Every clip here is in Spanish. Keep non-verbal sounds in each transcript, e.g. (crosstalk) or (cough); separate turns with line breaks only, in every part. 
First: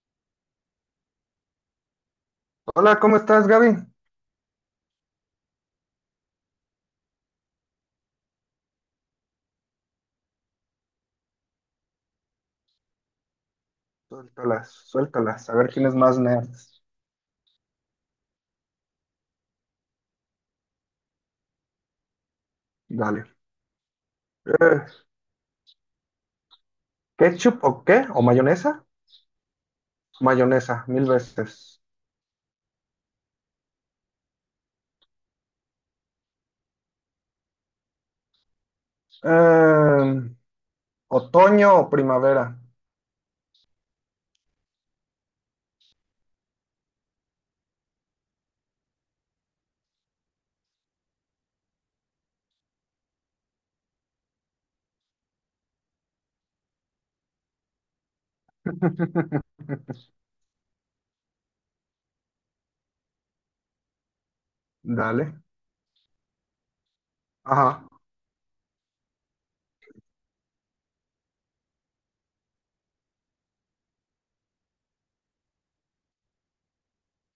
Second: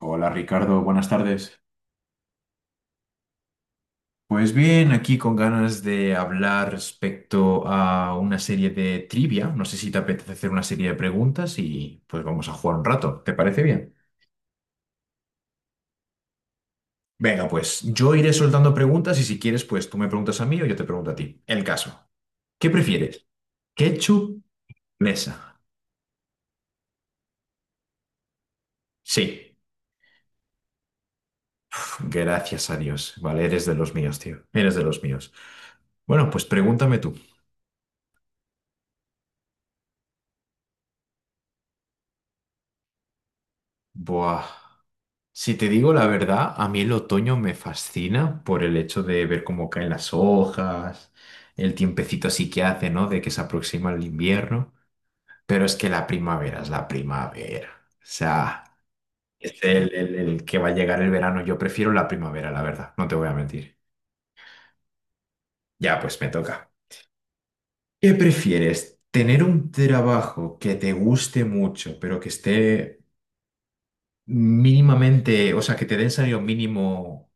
Hola Ricardo, buenas tardes.
Hola, ¿cómo estás, Gaby?
Pues bien, aquí con ganas de hablar respecto a una serie de trivia. No sé si te apetece hacer una serie de preguntas y pues vamos a jugar un rato. ¿Te parece bien?
Suéltalas, suéltalas, a ver quién es más nerd.
Venga, pues yo iré soltando preguntas y si quieres, pues tú me preguntas a mí o yo te pregunto a ti. El caso. ¿Qué prefieres?
Dale.
¿Ketchup?
Eh,
¿Mesa?
¿Ketchup o qué? ¿O mayonesa?
Sí.
Mayonesa, mil veces.
Gracias a Dios. Vale, eres de los míos, tío. Eres de los míos. Bueno, pues pregúntame tú.
Eh, ¿Otoño o primavera?
Buah. Si te digo la verdad, a mí el otoño me fascina por el hecho de ver cómo caen las hojas, el tiempecito así que hace, ¿no? De que se aproxima el invierno. Pero es que la primavera es la primavera. O sea, es el, el-
(laughs)
el que va a llegar el verano. Yo prefiero la primavera, la verdad, no te voy a mentir.
Dale.
Ya, pues me toca.
Ajá.
¿Qué prefieres? ¿Tener un trabajo que te guste mucho, pero que esté mínimamente, o sea, que te den salario mínimo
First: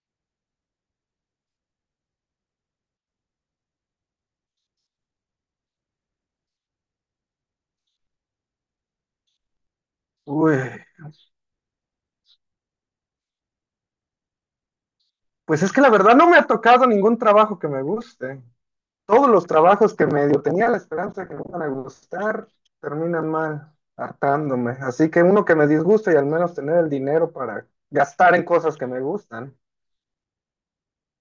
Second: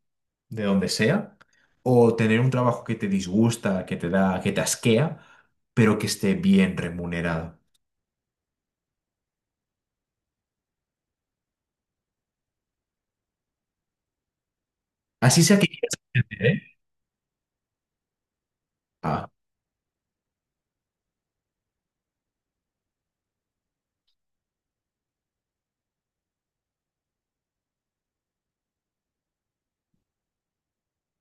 de donde sea, o tener un trabajo que te disgusta, que te da, que te asquea, pero que esté bien remunerado.
Uy,
Así sea
pues
que...
es que la verdad no me ha
¿Eh?
tocado ningún trabajo que me guste.
Ah,
Todos los trabajos que medio tenía la esperanza de que me iban a gustar terminan mal, hartándome. Así que uno que me disgusta y al menos tener el dinero para gastar en cosas que me gustan.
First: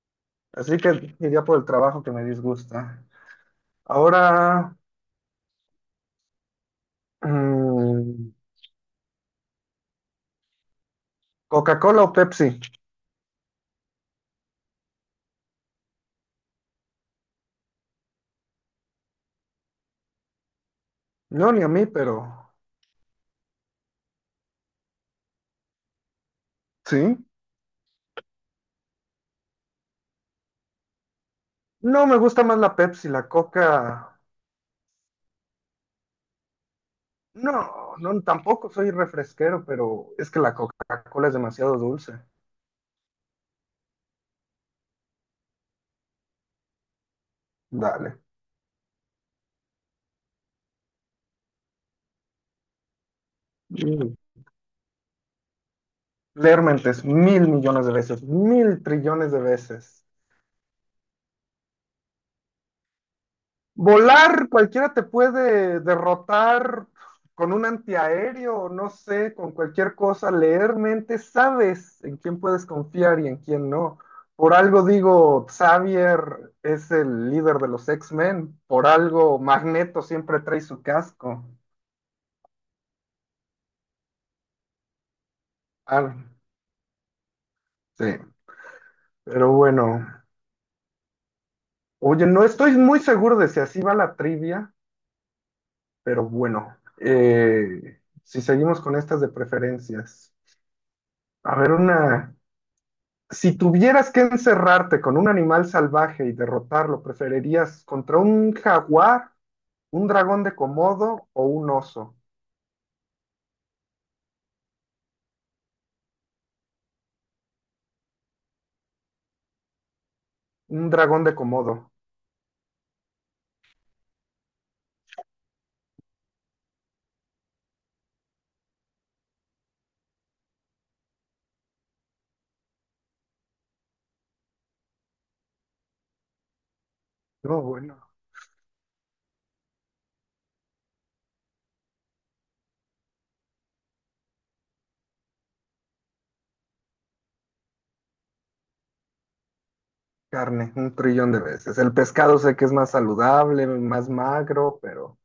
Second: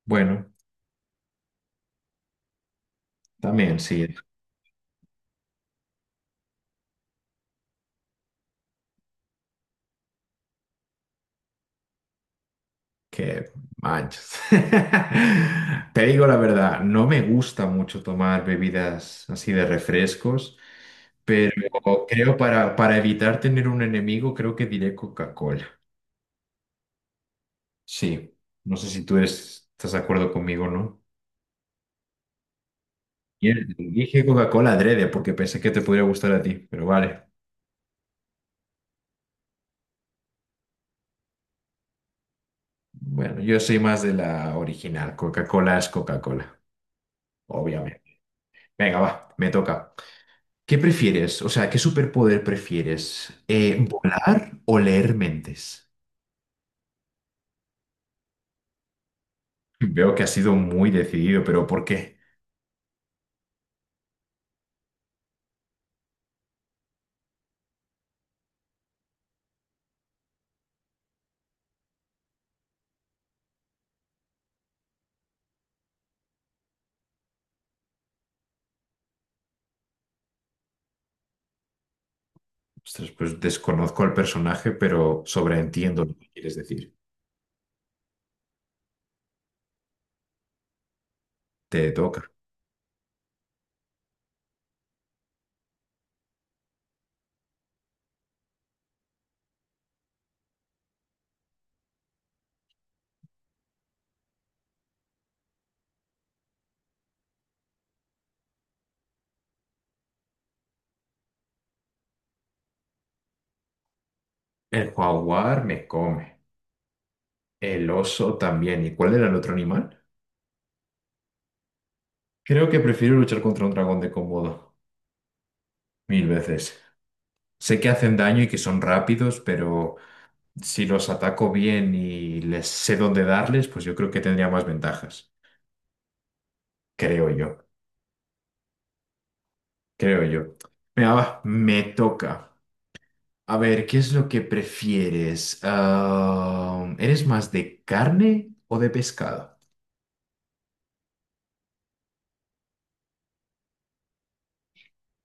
bueno,
Así que iría por el trabajo que me disgusta.
también sí,
Ahora, mm, ¿Coca-Cola o Pepsi?
que manches. (laughs) Te digo la verdad, no me gusta mucho tomar bebidas así de refrescos,
No,
pero
ni a mí, pero
creo para evitar tener un enemigo, creo que diré Coca-Cola.
sí.
Sí, no sé si tú estás de acuerdo conmigo, ¿no?
No, me gusta más la Pepsi, la Coca.
Dije Coca-Cola adrede porque pensé que te podría gustar a ti, pero vale.
No, no, tampoco soy refresquero, pero es que la Coca-Cola es demasiado dulce.
Bueno, yo soy más de la original. Coca-Cola es Coca-Cola,
Dale.
obviamente. Venga, va, me toca. ¿Qué prefieres? O sea, ¿qué superpoder prefieres?
Mm.
¿Volar o leer mentes?
Leer mentes, mil millones de veces, mil trillones de
(laughs)
veces.
Veo que has sido muy decidido, pero ¿por qué?
Volar, cualquiera te puede derrotar con un antiaéreo, no sé, con cualquier cosa, leer mente, sabes en quién puedes confiar y en quién no. Por algo digo, Xavier es el líder de los X-Men, por algo Magneto siempre trae su casco.
Ostras, pues desconozco al personaje, pero sobreentiendo
Ah,
lo que quieres decir.
sí, pero bueno.
Te toca.
Oye, no estoy muy seguro de si así va la trivia, pero bueno, si seguimos con estas de preferencias. A ver, una. Si tuvieras que encerrarte con un animal salvaje y derrotarlo, ¿preferirías contra un jaguar, un dragón de Komodo o un oso?
El jaguar me come. El oso también. ¿Y cuál era el otro animal?
Un dragón de Komodo.
Creo que prefiero luchar contra un dragón de Komodo. Mil veces. Sé que hacen daño y que son rápidos, pero si los ataco bien y les sé dónde darles, pues yo creo que tendría más ventajas. Creo
No,
yo.
bueno,
Creo yo. Venga, va, me toca. A ver, ¿qué es lo que prefieres? ¿Eres más de carne o de pescado?
carne, un trillón de veces. El pescado sé que es más saludable, más magro, pero...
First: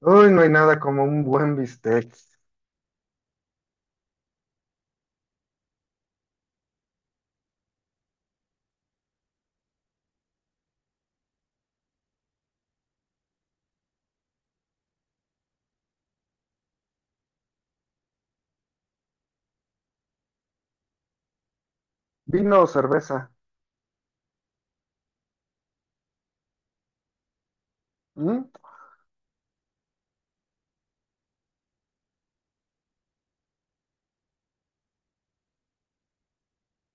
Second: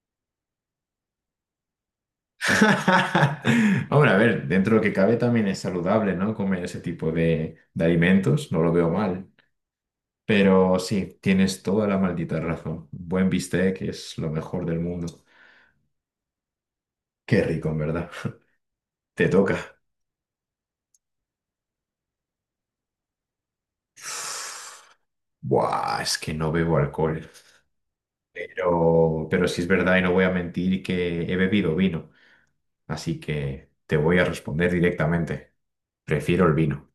Uy, no hay nada como un buen bistec.
(laughs) Hombre, a ver, dentro de lo que cabe también es saludable, ¿no? Comer ese tipo de alimentos, no lo veo mal. Pero sí, tienes toda la maldita razón. Buen bistec es lo mejor del mundo. Qué rico, en verdad. Te toca.
¿Vino o cerveza?
Buah, es que no bebo alcohol.
¿Mm?
Pero sí es verdad y no voy a mentir que he bebido vino. Así que te voy a responder directamente. Prefiero el vino.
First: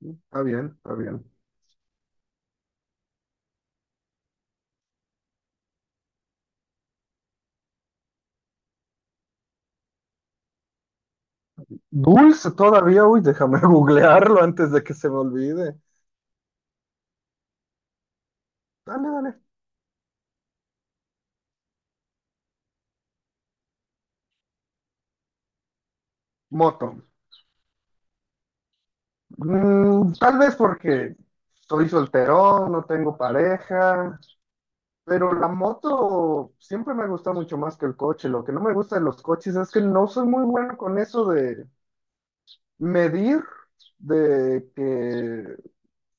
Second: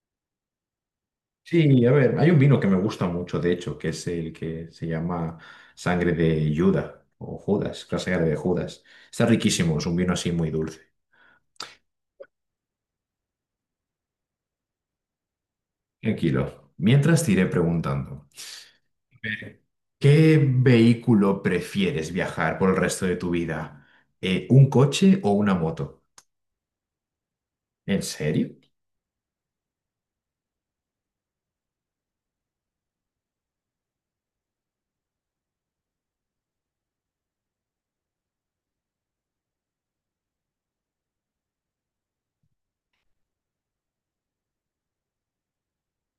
Está bien, está bien.
Sí, a ver, hay un vino que me gusta mucho, de hecho, que es el que se llama Sangre de Judas o Judas, la sangre de Judas. Está riquísimo, es un vino así muy dulce.
Dulce todavía, uy, déjame (laughs) googlearlo antes de que se me olvide.
Tranquilo. Mientras te iré preguntando,
Dale, dale.
eh, ¿qué vehículo prefieres viajar por el resto de tu vida? ¿Un coche o una moto?
Moto.
¿En serio?
Mm, tal vez porque soy solterón, no tengo pareja, pero la moto siempre me ha gustado mucho más que el coche. Lo que no me gusta de los coches es que no soy muy bueno con eso de medir, de que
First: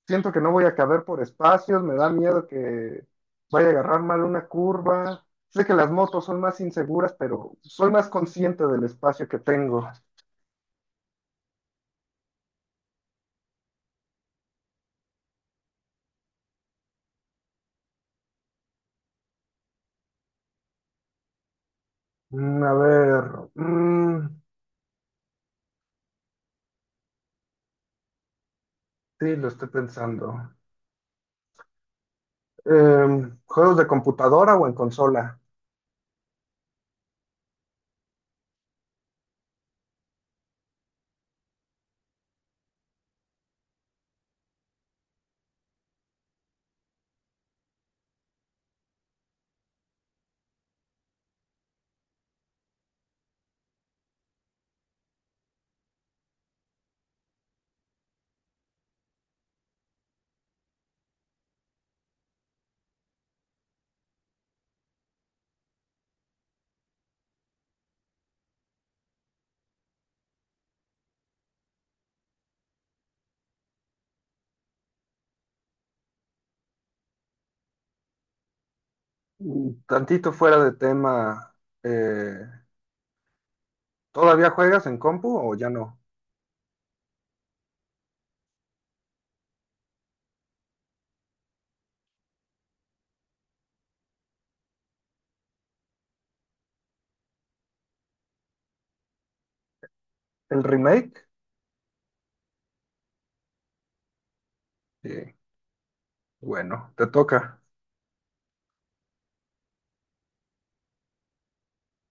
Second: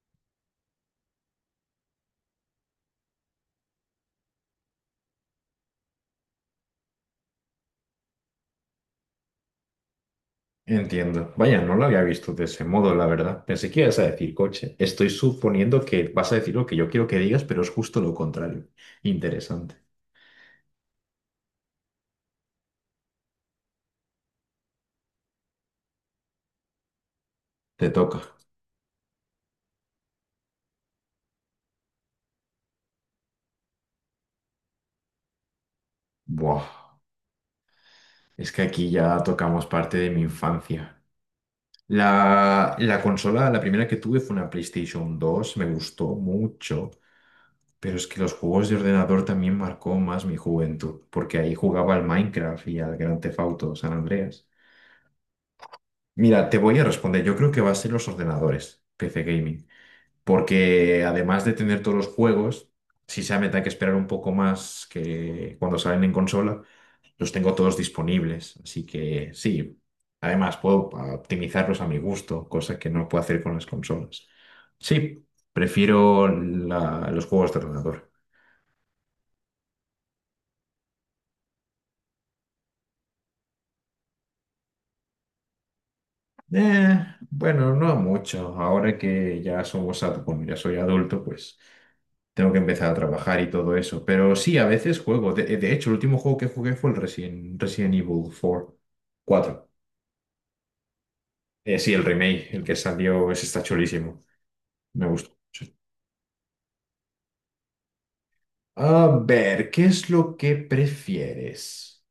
siento que no voy a caber por espacios, me da miedo que vaya a agarrar mal una curva. Sé que las motos son más inseguras, pero soy más consciente del espacio que tengo.
Entiendo. Vaya, no lo había visto de ese modo, la verdad. Pensé que ibas a decir coche. Estoy suponiendo que vas a decir lo que yo quiero que digas, pero es justo lo contrario. Interesante.
Mm, a ver, mm,
Te toca.
sí, lo estoy pensando. Eh, ¿juegos de computadora o en consola?
Buah, es que aquí ya tocamos parte de mi infancia. La consola, la primera que tuve fue una PlayStation dos me gustó mucho, pero es que los juegos de ordenador también marcó más mi juventud, porque ahí jugaba al Minecraft y al Grand Theft Auto San Andreas. Mira, te voy a responder, yo creo que va a ser los ordenadores, PC Gaming, porque además de tener todos los juegos, sí se me da que esperar un poco más que cuando salen en consola los tengo todos disponibles, así que sí. Además, puedo optimizarlos a mi gusto, cosa que no puedo hacer con las consolas. Sí, prefiero los juegos de ordenador.
Mm, tantito fuera de tema. eh, ¿Todavía juegas en compu o ya no?
Bueno, no mucho. Ahora que ya somos, bueno, ya soy adulto, pues tengo que empezar a trabajar y todo eso. Pero sí, a veces juego. De hecho, el último juego que jugué fue el Resident Evil 4. 4.
El remake.
Sí, el remake, el que salió, ese está chulísimo. Me
Sí,
gustó mucho.
bueno, te toca.
A ver, ¿qué es lo que prefieres?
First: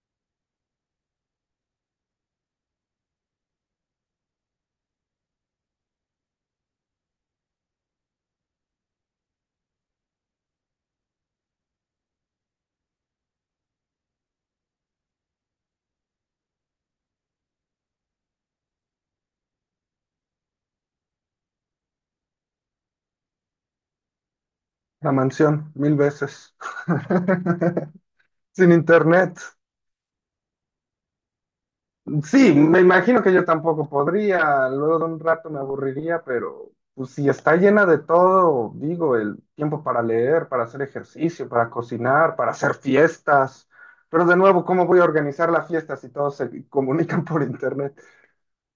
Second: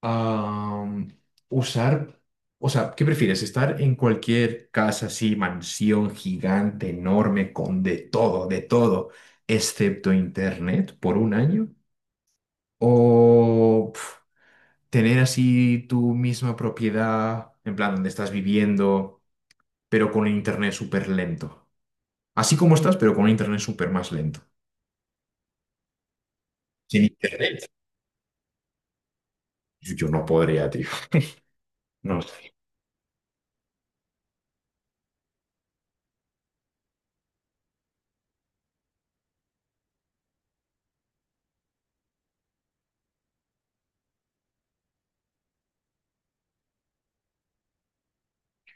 Am, usar, o sea, ¿qué prefieres? ¿Estar en cualquier casa así, mansión gigante, enorme, con de todo, excepto internet por un año? ¿O pf, tener así tu misma propiedad, en plan, donde estás viviendo, pero con internet súper lento? Así como estás, pero con internet súper más lento.
La mansión, mil veces.
Sin internet,
(laughs) Sin internet.
yo no podría, tío. (laughs) No
Sí,
sé.
me imagino que yo tampoco podría, luego de un rato me aburriría, pero pues, si está llena de todo, digo, el tiempo para leer, para hacer ejercicio, para cocinar, para hacer fiestas, pero de nuevo, ¿cómo voy a organizar la fiesta si todos se comunican por internet?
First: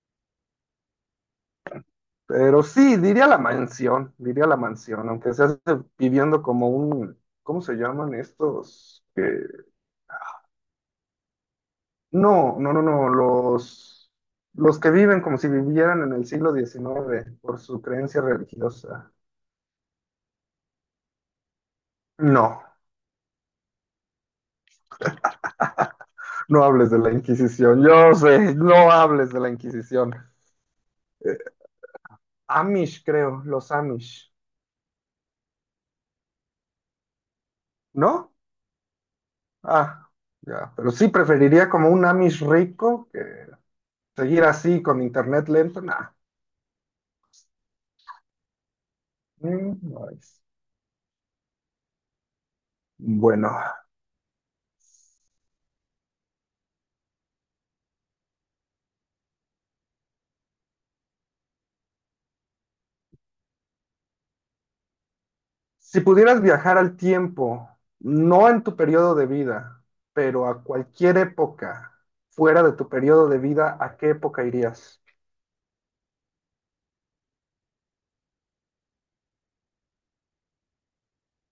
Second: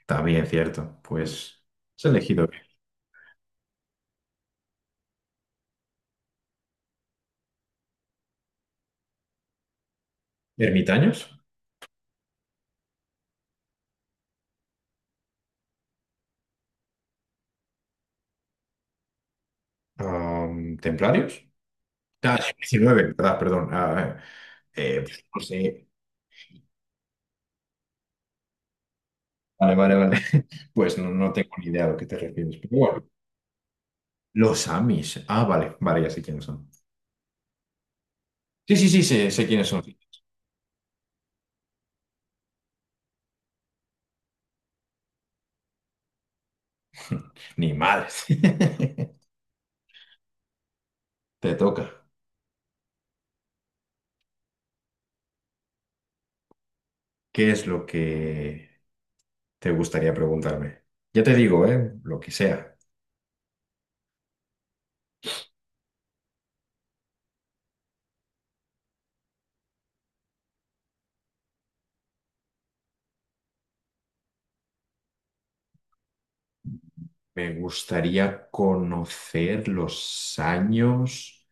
También cierto. Pues has elegido bien.
Pero sí, diría la mansión, aunque sea viviendo como un, ¿cómo se llaman estos?
Ermitaños.
No, no, no, no, los que viven como si vivieran en el siglo XIX por su creencia religiosa.
Templarios. Ah,
No,
19, ¿verdad? Perdón. Pues, no sé.
no hables de la Inquisición, yo sé, no hables de la
Vale, vale,
Inquisición.
vale. (laughs) Pues no, no tengo
Eh,
ni idea a lo que te refieres. Pero
Amish,
bueno,
creo, los Amish,
los Amish. Ah, vale, vale, ya sé quiénes son.
¿no?
Sí, sí, sí, sé, sé quiénes son.
Ah, ya, pero sí preferiría como un Amish rico que seguir así con internet lento, nah.
(laughs) Ni madres.
Mm, no es.
(laughs) Te toca.
Bueno,
¿Qué es lo que te gustaría preguntarme? Ya te digo, ¿eh? Lo que sea.
si pudieras viajar al tiempo, no en tu periodo de vida, pero a cualquier época fuera de tu periodo de vida, ¿a qué época irías?
Me gustaría conocer los años.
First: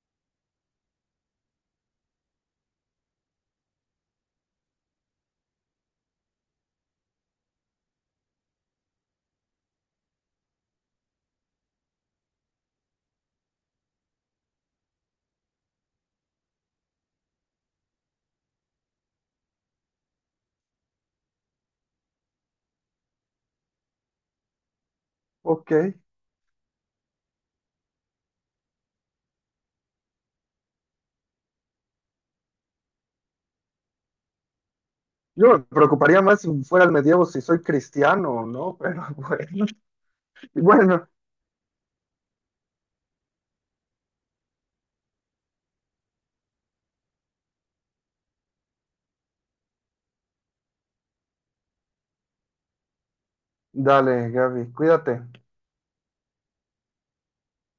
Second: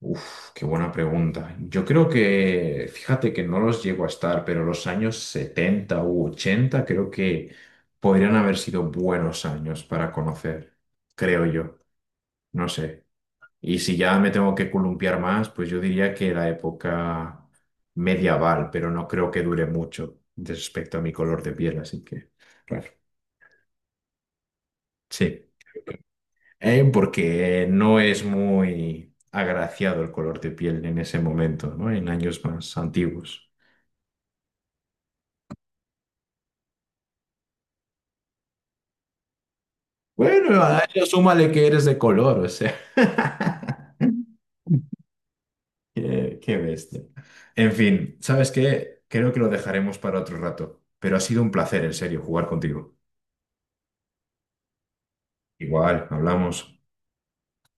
Uf, qué buena pregunta. Yo creo que, fíjate que no los llego a estar, pero los años 70 u 80 creo que podrían haber sido buenos años para conocer, creo yo, no sé. Y si ya me tengo que columpiar más, pues yo diría que la época medieval, pero no creo que dure mucho respecto a mi color de piel, así que, claro, sí.
Ok.
Porque no es muy agraciado el color de piel en ese momento, ¿no? En años más antiguos.
Yo me preocuparía más si fuera el medievo, si soy cristiano o no, pero (laughs) bueno.
Bueno, a eso
Bueno,
súmale que eres de color, o sea. (laughs) Qué, qué bestia. En fin, ¿sabes qué? Creo que lo dejaremos para otro rato, pero ha sido un placer, en serio, jugar contigo.
dale, Gaby, cuídate.
Igual, hablamos.